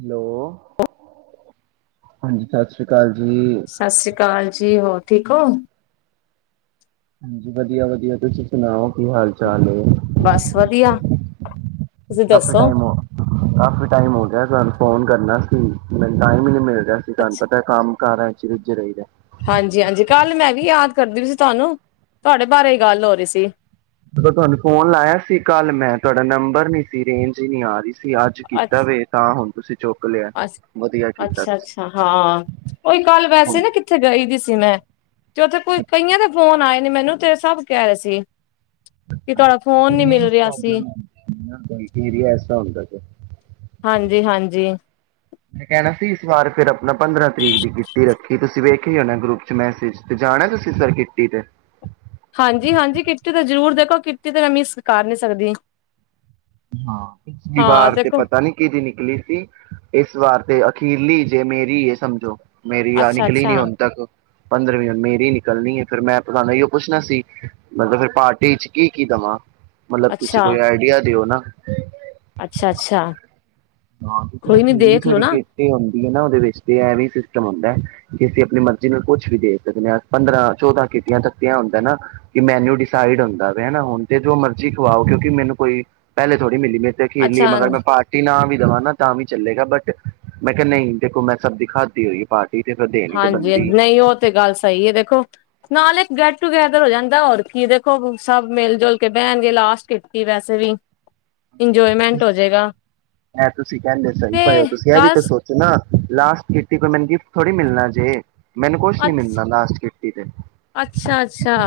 Hello ਹਾਂਜੀ ਸਤਿ ਸ੍ਰੀ ਅਕਾਲ ਜੀ। ਸਤਿ ਸ੍ਰੀ ਅਕਾਲ ਜੀ ਜੀ ਹੋਰ ਠੀਕ ਹੋ ਹਾਂਜੀ ਵਧੀਆ ਵਧੀਆ ਤੁਸੀਂ ਸੁਣਾਓ ਕੀ ਹਾਲ ਚਾਲ ਬਸ ਵਧੀਆ ਤੁਸੀਂ ਕਾਫੀ ਦੱਸੋ ਟਾਈਮ ਹੋ ਕਾਫੀ ਟਾਈਮ ਹੋ ਗਿਆ ਗ ਫੋਨ ਕਰਨਾ ਸੀ ਮੈ ਟਾਈਮ ਹੀ ਨੀ ਮਿਲ ਤੁਹਾਨੂੰ ਅੱਛਾ ਪਤਾ ਕੰਮ ਕਾਰ ਹੈ [unintelligible] ਹਾਂਜੀ ਹਾਂਜੀ ਕੱਲ ਮੈਂ ਵੀ ਯਾਦ ਕਰਦੀ ਸੀ ਤੁਹਾਨੂੰ ਤੁਹਾਡੇ ਬਾਰੇ ਹੀ ਗੱਲ ਹੋ ਰਹੀ ਸੀ ਤੁਹਾਨੂੰ, ਫੋਨ ਲਾਇਆ ਸੀ ਕੱਲ ਮੈਂ, ਤੁਹਾਡਾ ਨੰਬਰ ਨੀ ਸੀ, ਰੇਂਜ ਈ ਨੀਂ ਆ ਰਹੀ ਸੀ। ਅਸੀ, ਅੱਜ ਕੀਤਾ ਵੇ, ਤਾਂ, ਹੁਣ। ਤੁਸੀਂ ਚੁੱਕ ਲਿਆ। ਅਸ, ਵਧੀਆ ਕੀਤਾ ਤੁਸੀਂ। ਅੱਛਾ-ਅੱਛਾ ਹਾਂ, ਉਹੀ ਕੱਲ ਹੁਣ ਵੈਸੇ ਨਾ, ਕਿੱਥੇ ਗਈ ਦੀ ਸੀ, ਮੈਂ ਤੇ, ਉੱਥੇ ਕੋਈ ਅੱਛਾ, ਕਈਆਂ ਦੇ ਫੋਨ ਆਏ। ਮੈਨੂੰ ਤੇ, ਸਭ ਕਹਿ ਰਹੇ ਸੀ। ਕਿ ਤੁਹਾਡਾ ਫੋਨ ਨੀ ਮਿਲ ਰੇਂਜ ਰਿਹਾ ਸੀ ਪ੍ਰੌਬਲਮ ਹੋਂਦੀ ਏ ਨਾ, ਕੀ ਵੇਰੀ ਐਸਾ ਹੁੰਦਾ, ਫੇਰ। ਹਾਂਜੀ- ਹਾਂਜੀ। ਮੈਂ ਕਹਿਣਾ ਸੀ, ਇਸ ਵਾਰ ਫਿਰ ਆਪਣਾ ਪੰਦਰਾਂ ਤਰੀਕ ਦੀ ਕਿੱਟੀ ਰੱਖੀ ਤੁਸੀਂ ਵੇਖੇ ਹੋਣਾ ਗਰੁੱਪ ਚ ਮੈਸੇਜ ਤੇ। ਜਾਣਾ ਤੁਸੀਂ ਫੇਰ, ਕਿੱਟੀ ਤੇ? ਹਾਂਜੀ-ਹਾਂਜੀ ਕਿੱਟੀ ਤੇ ਜ਼ਰੂਰ ਦੇਖੋ, ਕਿੱਟੀ ਤੇ, ਮੈਂ ਮਿੱਸ ਕਾਰ ਨਹੀ ਸਕਦੀ। ਹਾਂ, ਪਿਛਲੀ ਹਾਂ ਵਾਰ ਤੇ, ਦੇਖੋ ਪਤਾ ਨੀ ਕਿਹਦੀ ਨਿਕਲੀ ਸੀ, ਏਸ ਵਾਰ ਤੇ ਅ ਕੀਰਲੀ ਜੇ ਮੇਰੀ ਏ, ਸਮਝੋ। ਮੇਰੀ, ਆਹ ਅੱਛਾ ਨਿਕਲੀ ਨੀ ਅੱਛਾ ਹੁਣ ਤੱਕ। ਪੰਦਰਵੀਂ ਹਣ ਮੇਰੀ ਨਿਕਲਣੀ ਏ, ਫੇਰ ਮੈਂ ਤੁਹਾਨੂੰ ਏਹੀੳ ਪੁਛਣਾ ਸੀ। ਮਤਲਬ ਫਿਰ ਪਾਰਟੀ ਚ ਕੀ, ਕੀ ਦਵਾਂ? ਮਤਲਬ ਤੁਸੀਂ ਅੱਛਾ ਕੋਈ ਆਈਡੀਆ ਦਿਓ ਨਾ। [unintelligible] ਅੱਛਾ, ਅੱਛਾ। ਨਾ, ਤੁ ਕੋਈ ਨੀ ਅਖੀਰਲੀ ਦੇਖ ਲੋ ਛੇੜੀ ਨਾ ਕਿਟੀ ਹੁੰਦੀ। ਨਾ ਉਹਦੇ ਵਿੱਚ ਤੇ ਐ ਵੀ ਸਿਸਟਮ ਹੁੰਦਾ ਕਿ, ਅਸੀਂ ਆਪਣੀ ਮਰਜ਼ੀ ਨਾਲ ਕੁੱਛ ਵੀ ਦੇ ਸਕਦੇ ਹਾਂ, ਪੰਦਰਾਂ, ਚੌਦਾਂ, ਕੀਤੀਆਂ ਥੱਕਿਆ ਹੁੰਦੈ ਨਾ, ਕਿ ਮੈਨੂ ਡਿਸਾਈਡ ਹੁੰਦਾ ਵੇ ਨਾ ਹੁਣ ਤੇ, ਜੋ ਮਰਜੀ ਖਵਾਓ ਕਿਉਂਕਿ, ਮੈਨੂੰ ਕੋਈ ਪਹਿਲੇ ਥੋ ਮਿਲੀ ਮੈਂ ਇਥ ਖੇਲੀ ਅੱਛਾ ਮਗਰ ਮੈਂ, ਪਾਰਟੀ ਨਾਲ ਵੀ ਤਾਂ ਵੀ ਚੱਲੇਗਾ ਬਟ, ਮੈਂ ਕਿਹਾ ਨਹੀਂ, ਦੇਖੋ ਮੈਂ ਸਭ ਦਿਖਾਤੀ ਹੋਈ ਪਾਰਟ ਹਾਂਜੀ, ਨਹੀਂ, ਉਹ ਤੇ, ਗੱਲ ਸਹੀ ਹੈ ਦੇਖੋ। ਨਾਲੇ ਇੱਕ ਗੈਟ ਟੂਗੈਦਰ ਹੋ ਜਾਂਦਾ ਹੋਰ ਕੀ ਏ, ਦੇਖੋ ਸਭ ਮਿਲ ਜੁਲ ਕੇ ਬਹਿਣਗੇ, ਲਾਸਟ ਕਿੱਟੀ ਏ ਵੈਸੇ ਵੀ। ਇੰਜੋਏਮੈਂਟ ਹੋਜੇਗਾ‌ ਇਹਂ ਤੁਸੀਂ ਕਹਿੰਦੇ ਹੋ ਸਹੀ ਭਏ ਹੋ, ਤੁਸੀਂ ਇਹ ਵੀ ਤੇ ਸੋਚੋ ਨਾ। ਲਾਸਟ ਕੀਟੀ, ਕੋਈ ਮੈਨੂੰ ਗਿਫਟ ਥੋੜੀ ਮਿਲਣਾ ਜੇ। ਮੈਨੂੰ, ਕੁਛ ਨੀ ਅੱਛ ਮਿਲਣਾ ਲਾਸਟ ਕਿੱਟੀ ਤੇ। ਅੱਛਾ ਅੱਛਾ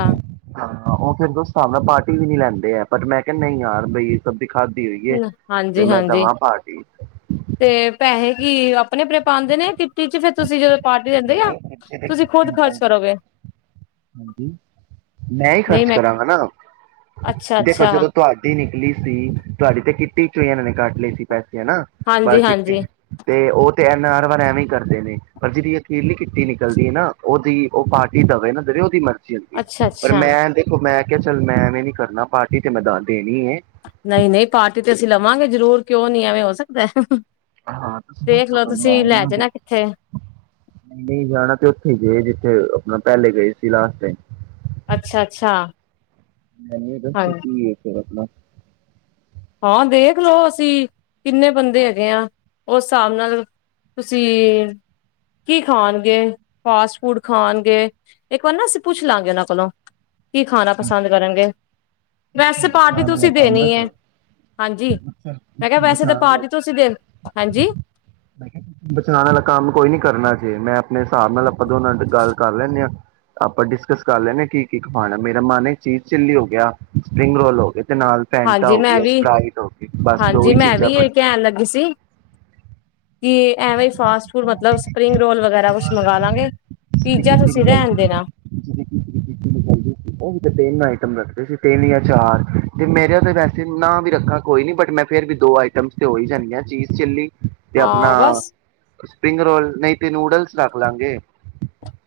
ਉਹ ਫੇਰ ੳਸ ਹਿਸਾਬ ਨਾਲ ਪਾਰਟੀ ਵੀ ਨੀ ਲੈਂਦੇ ਆ, ਬਟ ਮੈਂ ਕਿਹਾ ਨਹੀਂ ਯਾਰ ਬਈ ਸਭ ਖਾਧੀ ਹੋਈਏ ਤੇ, ਹਾਂਜੀ ਮੈਂ, ਦਵਾਂ ਪਾਰਟੀ ਤੇ ਪੈਹੇ ਕੀ, ਆਪਣੇ ਆਪਣੇ ਪਾਂਦੇ ਨੇ ਕਿੱਟੀ ਚ, ਫੇਰ ਤੁਸੀਂ ਜਦੋਂ ਪਾਰਟੀ ਦਿੰਦੇ ਆ ਤੁਸੀਂ ਖੁਦ ਖਰਚ ਕਰੋਗੇ ਹਜੀ ਮੈਂ ਹੀ ਖਰਚ ਕਰਾਂ ਗਾਂ, ਨਾ, ਅੱਛਾ ਦੇਖੋ, ਅੱਛਾ ਜਦੋਂ ਤੁਹਾਡੀ ਨਲ ਸੀ ਤੁਹਾਡੀ ਤੇ, ਕਿੱਟੀ ਚੋਂ ਹੀ ਇਹਨਾਂ ਨੇ ਕਾਟ ਲੇ ਸੀ ਪੈਸੇ। ਹਨਾ, ਬ, ਹਾਂਜੀ ਹਾਂਜੀ ਤੇ, ਉਹ ਤੈ ਹਰ ਵਾਰ ਐਵੇਂ ਕਰਦੇ ਨੇ ਪਰ ਜਿਹੜੀ ਜਿਦੀ ਕਿਿੱਟੀ ਨਿਕਲਦੀ ਹੈ ਨਾ ਉਹਦੀ ਉਹ ਪਟੀ ਦਵੇ ਨਾ ਜੀਵੇ ਉਹਦੀ ਮਰਜ਼ੀ ਅੱਛਾ ਪਰ ਅੱਛਾ ਮੈਂ ਦੇਖੋ ਮੈਂ ਚੱਲ ਮੈਂ ਐਵੇਂ ਨੀ ਕਰਨਾ ਪਾਰਟੀ ਤੇ ਮੈਂ ਦਾਂ ਦੇ ਨਹੀਂ ਨਹੀਂ ਪਾਰਟੀ ਤੇ ਅਸੀਂ ਲਵਾ ਆਵਾਂਗੇ ਜਰੂਰ ਕਿਉਂ ਨੀ ਐਵੇਂ ਹੋ ਸਕਦੈ ਹਾਂ ਤੁਸੀਂ ਨਾ ਜਾਣਾ ਕਿੱਥੇ ਨਹੀਂ ਜਾਣਾ ਤੇ ਉੱਥੇ ਗੇ ਜਿੱਥੇ ਆਪਣਾ ਪਹਿਲੇ ਗਏ ਸੀ ਲਾਸਟ ਟਾਈਮ ਅੱਛਾ ਅੱਛਾ ਮੈਨੂੰ ਇਹ ਦੱਸਦੇ ਹਾਂਜੀ ਕਿ ਹੈ ਫਿਰ ਆਪਣਾ ਹਾਂ ਦੇਖ ਲਓ ਅਸੀਂ ਕਿੰਨੇ ਬੰਦੇ ਹੈਗੇ ਆਂ ਉਸ ਸਾਬ ਨਾਲ ਤੁਸੀਂ ਕੀ ਖਣਗੇ ਫਾਸਟ ਫੂਡ ਖਾਣਗੇ ਇੱਕ ਵਾਰ ਨਾ ਅਸੀਂ ਪੁੱਛ ਲਾਂਗੇ ਉਹਨਾਂ ਕੋਲੋਂ ਕੀ ਖਾਣਾ ਪਸੰਦ ਕਰਨਗੇ ਵੈਸੇ ਪਾਰਟੀ ਤੁਸੀਂ ਦੇਣੀ ਏ ਬਚਾ ਬਚਾਣ ਅਲਾ ਪਾਰਟੀ ਤੁਸੀਂ ਦੇ ਹਾਂਜੀ ਮੈਂ ਕਿਹਾ ਬਚਾਣ ਅਲਾ ਕੰਮ ਕੋਈ ਨੀ ਕਰਨਾ ਜੇ ਮੈਂ ਆਪਣੇ ਆਪਾਂ ਦੋਨਾਂ ਤੇ ਗੱਲ ਕਰ ਲੈਨੇ ਆਂ ਆਪਾਂ ਡਿਸਕਸ ਕਰ ਲੈਨੇ ਕੀ ਕੀ ਖਾਣੈ ਮੇਰਾ ਮਨ ਏ ਚੀਜ਼ ਚਿੱਲੀ ਹੋ ਗਿਆ ਸਪ੍ਰਿੰਗ ਰੋਲ ਹੋਗੇ ਤੇ ਨਾਲ ਫੈਂਟਾ ਹਾਂਜੀ ਹੋਗੀ ਮੈਂ ਐ ਵੀ ਸਪ੍ਰਾਈਟ ਹੋਗੀ ਬਸ ਦੋ ਹਾਂਜੀ ਈ ਮੈਂ ਚੀਜ਼ਾਂ ਵੀ ਇਹ ਬਰੀਆਂ ਨੇ ਕਹਿਣ ਲੱਗੀ ਸੀ ਕਿ ਐਵੇਂ ਈ ਫਾਸਟ ਫੂਡ ਉਹਨਾਂ ਮਤਲਬ ਦੀ ਕੀਤੀ ਸਪਰਿੰਗ ਰੋਲ ਵਗੈਰਾ ਕੁਛ ਜਦੋਂ ਮੰਗਾ ਅਸੀਂ ਲਾਂਗੇ ਇਸ ਦੀ ਪੀਜਾ ਕੀਤੀ ਤੁਸੀਂ ਨਿਕਲ ਰਹਿਣ ਦੇਣਾ ਜਿਹਦੇ ਕੀ ਦੀ ਕੀਤੀ ਤੁਸੀ ਤਿੰਨ ਜਾਂ ਚਾਰ ਤੇ ਮੇਰਾ ਤਾਂ ਵੈਸੇ ਨ ਵੀ ਰੱਖਾਂ ਕੋਈ ਨੀ। ਬਟ ਮੈਂ ਫੇਰ ਵੀ ਦੋ ਆਈਟਮਸ 'ਤੇ ਹੋ ਈ ਜਾਂਦੀ ਹਾਂ। ਚੀਜ਼ ਚਿੱਲੀ ਤੇ ਆਪਣਾ ਹਾਂ। ਬਸ। ਸਪਰਿੰਗ ਰੋਲ ਨਈ ਤੇ ਨੂਡਲਸ ਰਖ ਲਾਂਗੇ।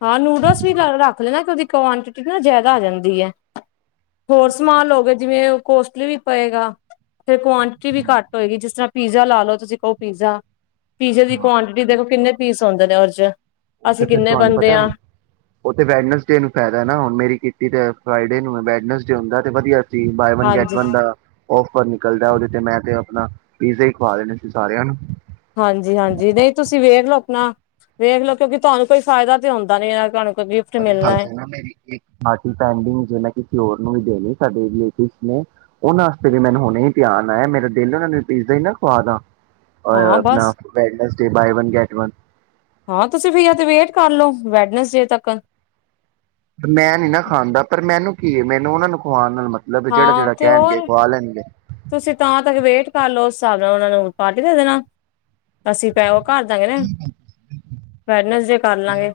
ਹਾਂ ਨੂਡਸ ਵੀ ਰੱਖ ਲੈਣਾ ਉਹਦੀ ਕੁਆਂਟਿਟੀ ਨਾ ਜ਼ਿਆਦਾ ਆ ਜਾਂਦੀ ਏ। ਹੋਰ ਸਮਾਨ ਲਓਗੇ ਜਿਵੇਂ ਕੋਸਟਲੀ ਵੀ ਪਏਗਾ। ਫਿਰ ਕੁਆਂਟਟੀ ਵੀ ਘੱਟ ਹੋਏਗੀ। ਜਿਸ ਤਰ੍ਹਾਂ ਪੀਜ਼ਾ ਲਾ ਲਓ। ਤੁਸੀਂ ਕਹੋ ਪੀਜ਼ਾ ਪੀਜ਼ੇ ਦੀ ਹਾਂ ਕੁਆਂਟਟੀ ਦੇਖੋ। ਕਿੰਨੇ ਪੀਸ ਆਉਂਦੇ ਨੇ ਔਹਦੇ ਚ। ਉਹ ਤੇ ਫਿਰ ਤੁਹਾਨੂੰ ਬੰਦੇ ਪਤਾ ਮ? ਹਾਂ ਉਥੇ ਵੈਡਨਸਡੇ ਨੂੰ ਫੇਦਾ ਏ ਨਾ, ਹੁਣ ਮੇਰੀ ਕੀਟੀ ਤੇ ਫਰਾਈਡੇ ਨੂੰ ਵੇਡਨਸਡੇ ਹੁੰਦਾ ਤੇ ਵਧੀਆ ਸ ਬਾਏ ਵਨ ਗੈਟ ਹਾਂਜੀ ਵਨ ਦਾ ਔਫ। ਪਰ ਨਿਕਲਦਾ ਉਦੇ ਤੇ ਮੈਂ ਤੇ ਆਪਣਾ ਪੀਜ਼ਾ ਈ ਖਵਾ ਦੇਣੇ ਸੀ। ਸਾਰਿਆਂ ਨੂੰ। ਹਾਂਜੀ-ਹਾਂਜੀ ਨਹੀਂ ਤੁਸੀਂ ਵੇਖ ਲਓ ਅਪਣਾ। ਵੇਖਲਓ। ਕਿਉਂਕਿ ਤੁਹਾਨੂੰ ਕੋਈ ਫਾਇਦਾ ਤੇ ਹੁੰਦਾ ਨੀ। ਕੋਈ ਗਿਫਟ ਪਡਿੰਗ ਮਿਲਣਾ ਹੈ ਜਿੜ ਕਿ ਪਿਓਰ ਨੂੰ ਵੀ ਦੇ ਲਈ [unintelligible] ਸਾਡੇ ਰੇਲਤਿਵ ਨੇ ਉਹਨਾਂ ਵਾਸਤੇ ਵੀ ਮੈਨੂੰ ਹੁਣੇ ਧਿਆਨ ਆਇਆ ਮੇਰਾ ਦਿਲ ਉਹਨਾਂ ਨੂੰ ਪੀਜਦਾ ਹੀ ਨਾ ਖਵਾ ਦਾ ਹਾਂ ਬਸ ਬਾਈ ਗੈਟ ਹਾਂ ਤੁਸੀਂ ਫ ਤੇ ਵੇਟ ਕਰ ਲਓ ਵੈਡ ਨਸਡੇ ਤੱਕਨ ਮੈਂ ਨੀ ਨਾ ਖਾਣਦਾ ਪਰ ਮੈਨੂੰ ਕੀ ਮੈਨੂੰ ਉਹਨਾਂ ਨੁਕਵਾਉਣ ਨਾਲ ਮਤਲਬ ਹੈ, ਜਿਹੜਾ ਹਾਂ ਜਿਹੜਾ ਉੱਥੇ ਕਹਿਣਗੇ ਹੋਰ ਖਵਾ ਲੈਣਗੇ ਤੇ ਤਾਂ ਤੱਕ ਵੇਟ ਕਰਲਓ ਤੁਹਾਡੇ ਨਾਲ ਉਹਨਾਂ ਨੂੰ ਪਾਰਟੀ ਦੇ ਦੇਣਾ ਅਸੀਂ ਪੈ ਕਰ ਦਾ ਗੇ ਨਾ ਵੈਨਸਡੇ ਕਰ ਲਾਂਗੇ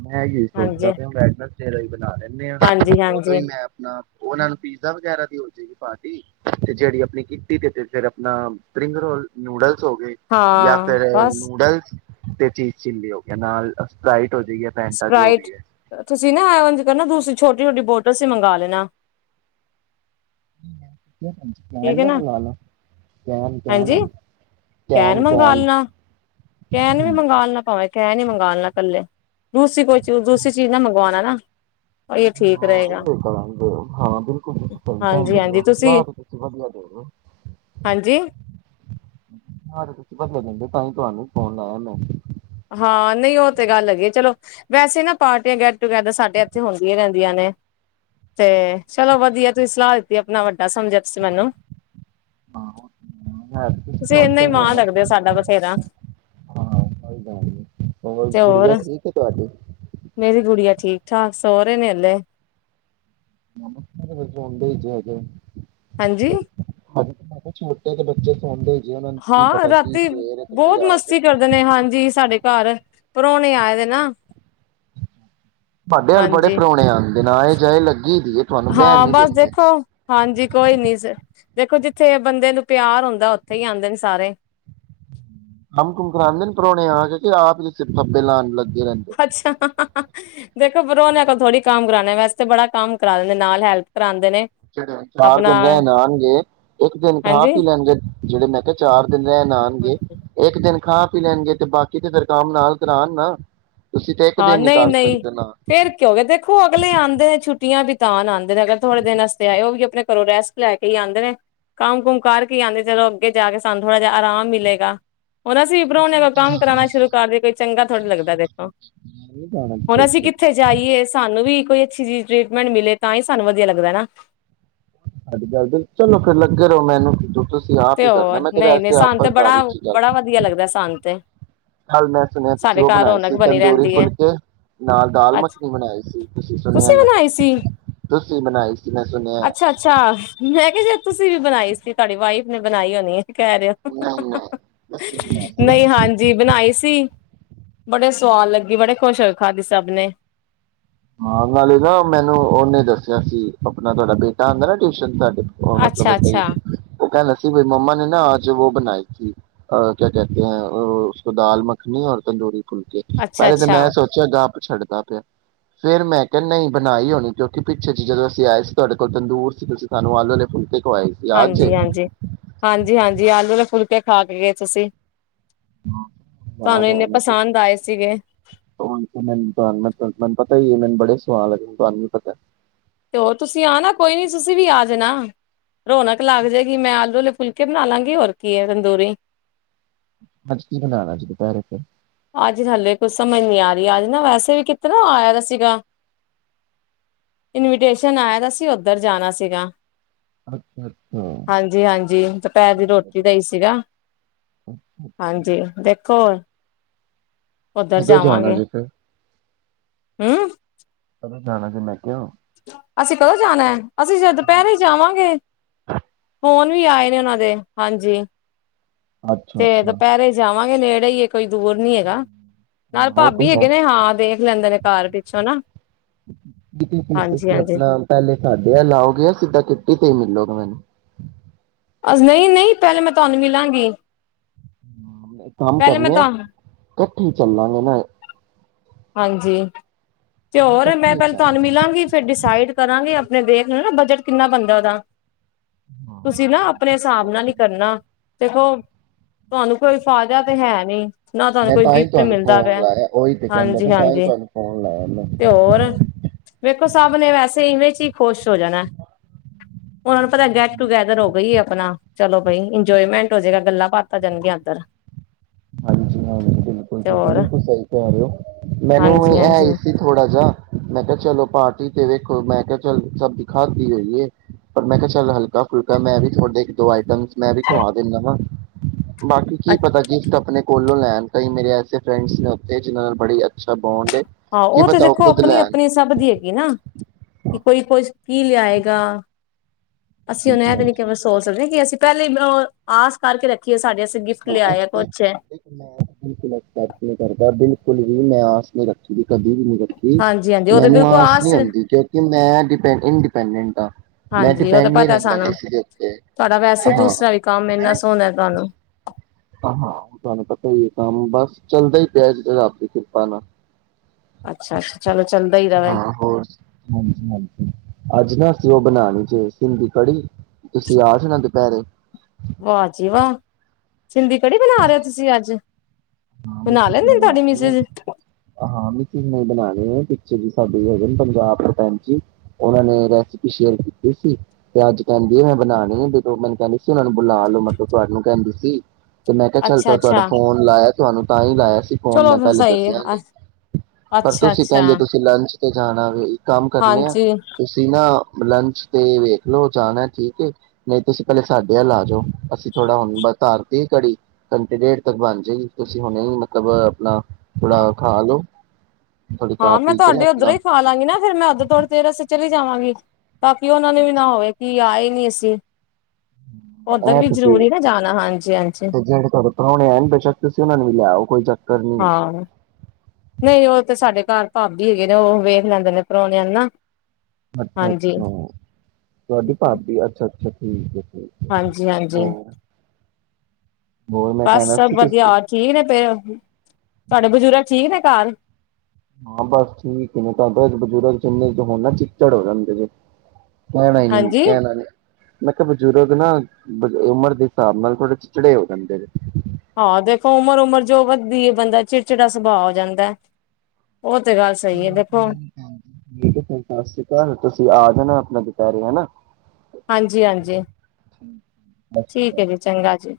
ਮੈਂ ਇ ਸੋਚਦਾ ਹਾਂਜੀ ਵੈਡਨਸੇ ਹੀ ਬਣਾ ਲੈਂਦੇ ਹਾਂ ਹਾਂਜੀ ਤੇ ਉਦੋਂ ਹੀ ਹਾਂਜੀ ਮੈਂ ਆਪਣਾ ਉਹਨਾਂ ਨੂੰ ਪੀਜ਼ਾ ਵਗੈਰਾ ਦੀ ਹੋ ਜਾਏਗੀ ਪਾਾਰਟੀ ਤੇ ਜਿਹੜੀ ਆਪਣੀ ਕੀਟੀ ਤ ਤੇ ਫਿਰ ਆਪਣਾ ਸਪਿੰਗ ਰੋਲ ਨੂਡਲ ਹੋ ਗਏ ਜਾਂ ਹਾਂ ਫਿਰ ਬਸ ਨੂਡਲਸ ਤੇ ਚੀਜ਼ ਚਿੱਲੀ ਹੋ ਗਿਆਈ ਨਾਲ ਸਪਰਾਇਟ ਸਪ੍ਰਾਈਟ ਤੁਸੀਂ ਨਾ ਉਂਜ ਪਹਿਲਾਂ ਦੂਸਰੀ ਛੋਟੀ ਛੋਟੀ ਬੋਟਲ ਸੀ ਮੰਗਾ ਲੈਣਾ ਠੀਕ ਹੈ ਨਾ ਹਾਂਜੀ ਕੈਨ ਮੰਗਵਾ ਲੈਣਾ [inaudible] ਕਹਿ ਨੀ ਮੰਗ ਲਣਾ ਇਕੱਲੇ ਦੂਸਰੀ ਕੋਈ ਚਜ਼ ਦੂਸਰੀ ਚੀਜ਼ ਨਾ ਮੰਗਵਾਉਣਾ ਨਾ ਇਹ ਠੀਕ ਹਾਂ ਰਹੇਗਾ [unintelligible] ਹਾਂ ਬਿਲਕੁਲ [inaudible] ਤੁਸੀਂ ਹਾਂਜੀ-ਹਾਂਜੀ ਤੁਸੀਂ ਹਾਂਜੀ [unintelligible] ਤਾਂ ਹੀ ਤੁਹਾਨੂੰ ਫੋਨ ਲਾਇਆ ਮੈਂ ਹਾਂ ਨਹੀਂ ਉਹ ਤੇ ਗੱਲ ਹੈਗੀ ਹੈ ਚਲੋ ਵੈਸੇ ਨਾ ਪਾਰਟੀਆਂ ਗੈਟ ਟੂਗੈਦਰ ਸਾਡੇ ਇੱਥੇ ਹੁੰਦੀਆਂ ਰਹਿੰਦੀਆਂ ਨੇ ਤੇ ਚਲੋ ਵਧੀਆ ਤੁਸੀਂ ਸਲਾਹ ਦਿੱਤੀ ਆਪਣਾ ਵੱ ਸਮਝਿਆ ਤੁਸੀਂ ਮੈਨੂੰ ਹਾਂ ਹਾਂ ਤੁਸੀਂ ਇਨਾ ਹੀ ਮਾਂ ਲਗਦੇ ਹੋ ਸਾਡਾ ਬਥੇਰਾ ਹ ਹੋਰ ਗੁੜੀਆਂ ਠੀਕ ਹੈ ਤੁਹਾਡੀੇ ੱਛਾ ਸੋਹਰੇ ਨੇ ਹਲੇੇ [inaudible] [inaudible] ਹਾਂਜੀ ਤੇ ਤੁਹਾਡੇ ਹਾਂ ਰਾਤੀ ਬਹੁਤ ਰਾਤ ਹੈ ਮਸਤੀ ਕਰਦੇ ਨੇ ਹਾਂਜੀ ਸਾਡੇ ਘਰ ਪਰੋਣੇ ਆਏ ਦੇ ਨਾ ਤੁਹਾਡੇ ਅਲ ਬੜੇ ਹਾਂਜੀ ਪ੍ਰਾਹੁਣੇ ਆ ਬਨਾਏ ਜਾਏ ਲੱ ਹਾਂ ਬਸ ਦੇਖੋ ਹਾਂਜੀ ਕੋਈ ਨੀ ਦੇਖੋ ਜਿੱਥੇ ਬੰਦੇ ਨੂੰ ਪਿਆਰ ਹੁੰਦਾ, ਉੱਥੇ ਹੀ ਆਉਂਦੇ ਨੇ ਸਾਰੇ ਕੰਮ ਕੂੰਮ ਕਰਾਉਂਦੇ ਨੇ ਪ੍ਰਾਹੁਣੇ ਆ ਕੇ ਆਪ ਹੀ [unintelligible] ਲਾਉਣ ਲੱ ਅੱਛਾ ਹ ਹ ਹ ਹ ਦੇਖੋ ਪ੍ਰੋਹ ਨੇ ਥੋੜ੍ਹੀ ਕੰਮ ਕਰਾਉਣ, ਵੈਸੇ ਬੜਾ ਕੰਮ ਕਰਾ ਦਿੰਦੇ ਨਾਲ ਹੈਲਪ ਕਰਾ ਚਾਰ ਦਿਨ ਰਹਿਣ ਆਉਣਗੇ, ਇੱਕ ਦਿਨ ਖਾਂ ਪੀ ਹਾਂਜੀ ਲੈਣਗੇ। ਜਿਹੜੇ ਮੈਂ ਕਿਹਾ ਚਾਰ ਦਿਨ ਰਹਿਣ ਆਉਣਗੇ ਇੱਕ ਦਿਨ ਖਾ ਪੀ ਲੈਣਗੇ ਤੇ ਬਾਕੀ ਤੇ ਫੇਰ ਕੰਮ ਨਾਲ ਕਰਾਉਣ ਨਾ ਤੇ ਇੱਕ ਹਾਂ ਦਿਨ ਨਹੀਂ ਕਰ ਨਹੀਂ ਸਕਦੇ ਨਾ ਫੇਰ ਕੀ ਹੋ ਗਿਆ, ਦੇਖੋ ਅਗਲੇ ਆਉਂਦੇ ਆ ਛੁੱਟੀਆਂ ਵਿੱਚ ਸਾਨ ਆਉਂਦੇ ਨੇ ਅਗਰ ਥੋੜੇ ਦਿਨ ਹਸਤੇ ਆਏ, ਉਹ ਵੀ ਆਪਣੇ ਘਰੋਂ ਰੈਸਟ ਲੈ ਕੇ ਹੀ ਆਉਂਦੇ ਨੇ, ਕੰਮ ਕੁਮ ਕਰਕੇ ਆਉਂਦੇ ਚਲੋ ਅੱਗੇ ਜਾ ਕੇ ਸਾਨੂੰ ਥੋੜ੍ਹਾ ਜਿਹਾ ਆਰਾਮ ਮਿਲੇਗਾ। ਹੁਣ ਅਸੀਂ ਵੀ ਪ੍ਰਰਾਣੇ ਕੋਈ ਕੰਮ ਕਰਾਣਾ ਸ਼ੁਰੂ ਕਰਦਈਏ ਕੋਈ ਚੰਗਾ ਥੋੜ੍ਹਾ ਲੱਗਦਾ ਦੇਖੋ। ਨਹੀਂ ਜਾਣਾ ਹੁਣ, ਅਸੀਂ ਕਿੱਥੇ ਜਾਈਏ ਸਾਨੂੰ ਵੀ ਕੋਈ ਅੱਛੀ ਚੀਜ਼ ਟਰੀਟਮੈਂਟ ਮਿਲੇ ਤਾਂ ਹੀ ਸਾਨੂੰ ਵਧੀਆ ਲੱਗਦਾ ਨਾ ਤੁਹਾਡੀ ਗੱਲ ਬਿਲ, ਚਲੋ ਫੇਰ ਲੱਗੇ ਰਹੋ ਮੈਨੂੰ ਕੀ [unintelligible] ਤੇ ਹੋਰ ਨਹੀਂ ਨਹੀਂ, ਸਾਨੂੰ ਤੇ ਬੜਾ ਬੜਾ ਵਧੀਆ ਲੱਗਦਾ ਸਾਨੂੰ ਤੇ ਹੱਲ ਮੈਂ ਸੁਣਿਆ, ਤੁਸੀਂ ਸਾਡੇ ਉਹ ਘਰ ਬਣਾਈ ਰੌਣਕ ਸੀ, ਬਣੀ ਤੰਦੂਰੀ ਰਹਿੰਦੀ ਹੈ ਫੁਲਕੇ ਨਾਲ ਦਾਲ ਅੱਛਾ -ਮੱਖਣੀ ਬਣਾਈ ਸੀ। ਤੁਸੀਂ ਸੁਣਿਆ- ਮੈਂ ਬਣਾਈ ਸੀ ਤੁਸੀ ਬਣਾਈ ਸੀ ਮੈਂ ਸੁਣਿਆ। ਅੱਛਾ-ਅੱਛਾ, ਮੈਂ ਕਿਹਾ ਸ਼ਾਇਦ ਤੁਸੀਂ ਵੀ ਬਣਾਈ ਸੀ। ਤੁਹਾਡੀ ਵਾਈਫ ਨੇ ਬਣਾਈ ਹੋਣੀਏ। ਕਹਿ ਰਿਹਾ। ਨਹੀਂ ਨਹੀਂ ਅਸੀਂ ਬਣਾਈ ਨਾ ਨਹੀਂ ਹਾਂਜੀ, ਬਣਾਈ ਸੀ। ਬੜੇ ਸਆਦ ਲੱਗੀ। ਬੜੇ ਖੁਸ਼ ਹੋਏ ਖਾਂਦੇ ਸਭ ਨੇ। ਹਾਂ, ਨਾਲੇ ਦਾ ਮੈਨੂੰ ਉਹਨੇ ਦੱਸਿਆ ਸੀ, ਆਪਣਾ ਤੁਹਾਡਾ ਬੇਟਾ ਆਉਂਦਾ ਨਾ ਟਿਊਸ਼ਨ ਤੁਹਾਡੇ ਮਤਲਬ ਅੱਛਾ-ਅੱਛਾ, ਬ ਉਹ ਕਿਹ ਮੇਰੀ ਮੰਮਾ ਨੇ ਨਾ ਆਜ ਉਹ ਬਣਾਈ ਥੀ। ਆਹ ਕਿਆ ਕਹਿਤੇ ਹੈ, ਆਹ ਉਸ ਕੋ ਦਾਲ- ਮੱਖਣੀ ਔਰ ਤੰਦੂਰੀ ਫੁਲਕੇ, ਪਹਿਲੇ ਤਾਂ ਅੱਛਾ-ਅੱਛਾ, ਮੈਂ ਸੋਚਿਆ ਗਾਂ ਛੱਡਦਾ ਪਿਆ। ਫੇਰ ਮੈਂ ਕਿਹਾ -ਨਹੀਂ ਬਣਾਈ ਹੋਣੀ, ਕਿਉਂਕਿ ਪਿੱਛੇ ਚ ਜਦੋਂ ਅਸੀਂ ਆਏ ਸੀ ਤੁਹਾਡੇ ਕੋਲ ਤੰਦੂਰ ਸੀ ਤੁਸੀਂ ਸਾਨੂੰ ਆਲੂ ਵਾਲੇ ਫੁਲਕੇ ਖਵਾਏ ਸੀ ਯਾਦ ਜੇ ਹਾਂਜੀ- ਹਾਂਜੀ, ਹਾਂਜੀ -ਹਾਂਜੀ ਆਲੂ ਵਾਲੇ ਫੁੱਲਕੇ ਖਾ ਕੇ ਗਏ ਤੁਸੀਂ ਤੁਹਾਨੂੰ ਯਾਦ ਆ ਗਿਆ ਇੰਨੇ ਮੈਨੂੰ ਪਸੰਦ ਆਏ ਸੀਗੇ, ਤਾਂ [unintelligible] ਤਾ ਮੈਨੂੰ ਬੜੇ ਸਵਾਦ ਲੱਗੇ। ਤੁਹਾਨੂੰ ਵੀ ਪਤਾ। ਤੇ ਹੋਰ ਤੁਸੀਂ ਆ ਨਾ ਕੋਈ ਨੀ, ਤੁਸੀਂ ਵੀ ਆ ਜਾਣਾ। ਰੌਣਕ ਲੱਗ ਜਾਏਗੀ। ਮੈਂ ਆਲੂ ਵਾਲੇ ਫੁਲਕੇ ਬਣਾ ਲਾਂਗੀ, ਹੋਰ ਕੀ ਹੈ ਤੰਦੂਰੀ। ਅੱਜ ਕੀ ਬਣਾਉਣਾ ਜੀ, ਦੁਪਹਿਰੇ ਫੇਰ। ਅੱਜ ਹਾਲੇ ਕੁਛ ਸਮਝ ਨੀ ਆ ਰਹੀ, ਅੱਜ ਨਾ ਵੈਸੇ ਵੀ ਕਿਤਰ ਆਇਆ ਦਾ ਸੀਗਾ। ਇਨਵੀਟੇਸ਼ਨ ਆਇਆ ਦਾ ਸੀ ਉਧਰ ਜਾਣਾ ਸੀਗਾ। ਅੱਛਾ ਅੱਛਾ ਹਾਂਜੀ -ਹਾਂਜੀ ਦੁਪਹਿਰ ਦੀ ਰੋਟੀ ਦਾ ਹੀ ਸੀਗਾ। ਹਾਂਜੀ, ਦੇਖੋ। ਉੱਧਰ ਕਦੋਂ ਜਾਣਾ ਜਾਵਾਂਗੇ ਜੇ ਫਿਰ ਹੂੰ। ਕ ਜਾਣਾ ਸੀ। ਮੈਂ ਕਿਉਂ ਅਸੀਂ ਕਦੋਂ ਜਾਣਾ ਹੈ? ਅਸੀਂ ਸਾਇਦ ਦੁਪਹਿਰੇ ਜਾਵਾਂਗੇ। ਫੋਨ ਤੁਸੀ ਆਏ ਨੇ ਉਹਨਾਂ ਦੇ, ਹਾਂਜੀ। ਅੱਛਾ ਤੇ ਅੱਛਾ ਦੁਪਹਿਰੇ ਜਾਵਾ ਤਾਵੀ ਨੇੜੇ ਹੀ ਆ। ਕੋਈ ਦੂਰ ਨੀ ਹੈਗਾ, ਨਾਲ ਹਾਂ ਉਹ ਤੇ ਭਾਬੀ ਹੈ ਹੈਗੇ ਨੇ ਹਾਂ, ਦੇਖ ਲੈਂਦੇ ਨੇ ਘਰ ਪਿੱਛੋਂ ਹਨਾਂ। ਕਿਤੇ ਤੁਸੀਂ ਆਪਣਾ ਪਹਿਲੇ ਸਾਡੇ ਵੱਲ ਆਉਗੇ, ਸਿੱਧਾ ਕਿੱਟੀ ਤੇ ਹੀ ਮਿਲੋਗੇ ਮੈਨੂੰ ਨਹੀਂ- ਨਹੀਂ, ਪਹਿਲੇ ਮੈਂ ਤੁਹਾਨੂੰ ਮਿਲਾਂਗੀ। ਹੂੰ। ਕੰਮ ਪਹਿਲੇ ਮੈਂ ਕਰਨੇ ਆ। ਤਾਂ ਇਕੱਠੇ ਚੱਲਾਂਗੇ ਨਾ। ਹਾਂਜੀ। ਤੇ ਨਾ ਹੋਰ ਇਕੱਠੇ ਮੈਂ ਹੀ ਪਹਿਲਾ ਤੁਹਾਨੂੰ ਚੱਲਣਾ ਮਿਲਾਂਗੀ ਫੇਰ ਡਿਸਾਈਡ ਕਰਾਂਗੀ। [unintelligible] ਦੇਖ ਲੈਣ ਨਾ ਬਜਟ ਕਿੰਨਾ ਬਣਦਾ ਉਹਦਾ। ਤੁਸੀਂ ਨਾ ਆਪਣੇ ਹਿਸਾਬ ਹਾਂ ਨਾਲ ਹੀ ਕਰਨਾ ਦੇਖੋ ਤੁਹਾਨੂੰ ਕੋਈ ਫਾਇਦਾ ਤੇ ਹੈ ਨੀ। ਨਾ ਮੈਂ ਤਾਂ ਹੀ ਤੁਹਾਨੂੰ ਫ਼ੋਨ ਲਾਇਆ ਉਹੀ ਦੇਖ ਹਾਂਜੀ-ਹਾਂਜੀ ਤੇ ਹੋਰ ਵੇਖੋ ਸਭ ਨੇ ਵੈਸੇ ਇਵੇਂ ਚ ਹੀ ਖ਼ੁਸ਼ ਹੋ ਜਾਣਾ। ਉਹਨਾਂ ਨੂੰ ਪਤਾ ਗੈਟ ਟੂਗੈਦਰ ਹੋ ਗਈ ਏ। ਆਪਣਾ ਚਲੋ ਬਾਈ ਇੰਜੋਏਮੈਂਟ ਹੋਜੇਗਾ, ਗੱਲਾਂ ਬਾਤਾਂ ਹੋ ਜਾਣਗੀਆਂ ਇੱਧਰ। ਹਾਂਜੀ-ਹਾਂਜੀ ਬਿਲਕੁਲ, ਬਿਲਕੁਲ ਸਹੀ ਕਿਹਾ। ਮੈਨੂੰ ਹਾਂਜੀ ਹੈ ਹਾਂਜੀ ਹੀ ਸੀ ਥੋੜਾ ਜਿਹਾ, ਮੈਂ ਕਿਹਾ ਚਲੋ ਪਾਠ ਠੀਕ ਏ ਵੇਖੋ ਮੈਂ ਕਿਹਾ ਚੱਲ ਸਭ ਹੀ ਖਾਦੀ ਹੋਈ ਏ, ਪਰ ਮੈਂ ਕਿਹਾ ਚੱਲ ਹਲਕਾ ਫੁਲਕਾ ਮੈਂ ਵੀ ਤੁਹਾਡੇ ਤੋਂ ਦੋ ਆਈਟਮ ਮੈਂ ਵੀ ਖਵਾ ਦਿੰਦਾ ਵਾ। ਬਾਕੀ ਕੀ ਪਤਾ ਕੀ ਆਪਣੇ ਕੋਲੋਂ ਲੈਣ ਕਈ ਮੇਰੇ ਐਸੇ ਫਰੈਂਡਸ ਨੇ ਉੱਥੇ ਜਿੰਨਾ ਨਾਲ ਬੜੀ ਅੱਛਾ ਬੌਂਡ ਏ ਹਾਂ, ਕੀ ਉਹ ਤੇ ਪਤਾ ਦੇਖੋ ਖੁਦ ਲੈਣ ਆਪਣੀ-ਆਪਣੀ ਸਭ ਦੀ ਹੈਗੀ ਨਾ ਕਿ ਕੋਈ ਕੁਛ ਕੀ ਲਿਆਏਗਾ। ਅਸੀਂ ਹੁਣ ਹਾਂਜੀ ਇਹ ਤੇ ਨੀ ਹਾਂਜੀ ਕਿਵੇਂ ਸੋਚ ਸਕਦੇ ਕਿ ਅਸੀਂ ਪਹਿਲੇ ਆਸ ਕਰਕੇ ਰੱਖੀਏ ਸਾਡੇ ਗਿਫਟ ਲਿਆਏ ਆ ਕੁਛ ਬਿਲਕੁਲ ਮੈਂ ਅਸੈਪਟ ਨਹੀਂ ਕਰਦਾ ਬਿਲਕੁਲ ਵੀ ਮੈ ਆਸ ਨੀ ਰੱਖੀ ਦੀ। ਕਦੇ ਵੀ ਨੀ ਰੱਖੀ ਹਾਂਜੀ ਹਾਂਜੀ ਉਹ ਤੇ ਮੈਨੂੰ ਬਿਲਕੁਲ ਆਸ ਨਹੀ ਹੁੰਦੀ ਕਿਉਂਕਿ ਮੈਂ ਡਪ ਇੰਡੀਪੈਂਡਟ ਹ ਮੈਂ ਹਾਂਜੀ ਉਹ ਤਾਂ ਡਿਪੈਂਡ ਨੀ ਪਤਾ ਰਹਿੰਦਾ ਸਾਨੂੰ ਕਿਸੇ ਦੇ ਉੱਤੇ ਤੁਹਾਡਾ ਵੈਸੇ ਹਾਂ। ਦੂਸਰਾ ਵੀ ਕੰਮ ਇੰਨਾ ਸੋਹਣਾ ਤੁਹਾਨੂੰ ਹਾਂ-ਹਾਂ ਉਹ ਤੁਹਾਨੂੰ ਪਤਾ ਹੀ ਹੈ ਕੰਮ ਬਸ ਚੱਲਦਾ ਹੀ ਪਿਆ ਰੱਬ ਦੀ ਕਿਰਪਾ ਨਾਲ। ਅੱਛਾ ਅੱਛਾ ਚਲੋ ਚੱਲਦਾ ਹੀ ਰਵੇ ਹਾਂ ਹੋਰ ਹਾਂਜੀ-ਹਾਂਜੀ ਅੱਜ ਨਾ ਅਸੀਂ ਉਹ ਬਣਾ ਸਿੰਦੀ ਖੜੀ ਤੁਸੀਂ ਆਸ਼ ਨਾ ਦੁਪਹਿਰੇ। ਵਾ ਜੀ ਵਾਹ। ਸਿੰਦੀ ਕੜੀ ਬਣਾ ਰਹੇ ਹੋ ਤੁਸੀਂ ਅੱਜ। ਹਾਂ ਮਿਸਿਜ ਨੇ ਲੈਂਦੇ ਬਣਾ ਤੁਹਾਡੀ ਲਈ ਏ, ਮਿਸਿਜ ਹਾਂ ਮਿਸਿਜ ਨਹੀਂ ਬਣਾ ਪਿੱਛੇ ਜੀ ਸਾਡੇ ਹੈਗੇ ਪੰਜਾਬ ਤੋਂ ਭੈਣ ਜੀ। ਉਹਨਾਂ ਨੇ ਰੈਸਪੀ ਸ਼ੇਅਰ ਕੀਤੀ ਸੀ ਤੇ ਅੱਜ ਕਹਿੰਦੀ ਮੈਂ ਬਣਾਣੀ ਏ ਮੈਨੂੰ ਕਹਿੰਦੀ ਸੀ ਉਹਨਾਂ ਨੂੰ ਬੁਲਾ ਲੋ ਮਤਲਬ ਤੁਹਾਨੂੰ ਕਹਿੰਦੀ ਸੀ। ਤੇ ਮੈਂ ਕਿਹਾ ਚੱਲ ਅੱਛਾ ਤ ਤੁਹਾਡਾ ਅੱਛਾ ਫੋਨ ਲਾਇਆ ਤੁਹਾਨੂੰ ਤਾਂ ਹੀ ਲਾਇਆ ਫੋਨ ਚਲੋ ਮੈਂ ਫਿਰ ਪਹਿਲੇ ਸਹੀ ਦੱਸਿਆ ਹੈ ਨੀ, ਪਰ ਅੱਛਾ ਤੁਸੀਂ ਅੱਛਾ ਕਹਿੰਦੇ ਤੁਸੀਂ ਲੰਚ ਤੇ ਜਾਣਾ ਵੇ ਇੱਕ ਕੰਮ ਕਰਨੇ ਆ ਹਾਂਜੀ ਤੁਸੀਂ ਨਾ ਲੰਚ ਤੇ ਵੇਖਲਓ ਜਾਣਾ ਠੀਕ ਐ ਨਹੀਂ ਤੁਸੀਂ ਪਹਿਲੇ ਸਾਡੇ ਵੱਲ ਆ ਜਾਓ ਅਸੀਂ ਥੋੜਾ ਹੁਣ ਧਾਰਤੀ ਘੜੀ ਘੰਟੇ ਡੇਢ ਤੱਕ ਬਣ ਬਨ ਜੇਗੀ। ਤੁਸੀਂ ਹੁਣੇ ਮਤਲਬ ਆਪਣਾ ਥੋੜਾ ਖਾ ਲਓ। ਥੋੜੀ ਖਾ ਹਾਂ ਮੈਂ ਪੀ ਕੇ ਨਾ ਤੁਹਾਡੇ ਉੱਧਰੋ ਆਪਣਾ ਹੀ ਖਾ ਲਾਂਗੀ ਨਾ ਫ਼ਿਰ ਮੈਂ ਉੱਧਰ [unintelligible] ਜਾਵਾਂਗੇ ਤਾਂ ਕਿ ਉਹਨਾ ਨੂੰ ਵੀ ਨਾ ਹੋਵੇ ਕਿ ਆਏ ਨੀ ਅਸੀਂ ਉੱਧਰ ਵੀ ਜ਼ਰੂਰੀ ਨਾ ਜਾਣਾ ਹਾਂਜੀ ਹਾਂਜੀ ਤੇ ਜਿਹੜੇ ਤੁਹਾਡੇ ਪ੍ਰਾਹੁਣੇ ਆ ਬੇਸ਼ੱਕ ਤੁਸੀਂ ਉਹਨਾ ਨੂੰ ਵੀ ਲਿਆਓ ਕੋਈ ਜਾ ਹਾਂ ਨਹੀਂ ਉਹ ਤੇ ਸਾਡੇ ਘਰ ਭਾਬੀ ਹੈਗੇ ਨੇ ਉਹ ਵੇਖ ਲੈਂਦੇ ਨੇ ਪ੍ਰੋਹਣਿਆ ਨੂੰ ਨਾ ਅੱਛਾ ਹਾਂਜੀ ਅੱਛਾ ਤੁਹਾਡੀ ਭਾਬੀ ਅੱਛਾ ਅੱਛਾ [unintelligible] ਹਾਂਜੀ ਹਾਂਜੀ ਹੋਰ ਹੋਰ ਮੈਂ ਬਸ ਕਹਿਣਾ ਸੀ ਵਧੀਆ ਤੁਸੀਂ ਠੀਕ ਨੇ ਤੇ ਤੁਹਾਡੇ ਬਜ਼ੁਰੂਗ ਠੀਕ ਨੇ [unintelligible] [unintelligible] ਬਜ਼ੁਰਗ ਜਿੰਨੇ ਹੁਣ ਨਾ ਚਿਚੜ ਹੋ ਜਾਂਦੇ ਕਹਿਣਾ ਨੀ ਹਾਂਜੀ ਕਹਿਣਾ ਨੀ ਮੈਂ ਕਿਹਾ ਬਜ਼ੁਰਗ ਉਮਰ ਦੇ ਹਿਸਾਬ ਨਾਲ ਥੋੜੇ ਚਿਚੜੇ ਹੋ ਜਾਂਦੇ ਨੇ ਹਾਂ ਦੇਖੋ ਉਮਰ ਉਮਰ ਜੋ ਵਧਦੀ ਹੈ ਬੰਦਾ ਚਿੜਚਿੜਾ ਸੁਭਾਅ ਹੋ ਜਾਂਦਾ ਉਹ ਤੇ ਗੱਲ ਸਹੀ ਹੈ ਚਲੋ ਦੇਖੋ ਕੋਈ ਸਤਿ ਸ੍ਰੀ ਅਕਾਲ ਤੁਸੀਂ ਆ ਜਾਣਾ [unintelligible] ਹਾਂਜੀ ਹਾਂਜੀ ਠੀਕ ਹੈ ਜੀ ਚੰਗਾ ਜੀ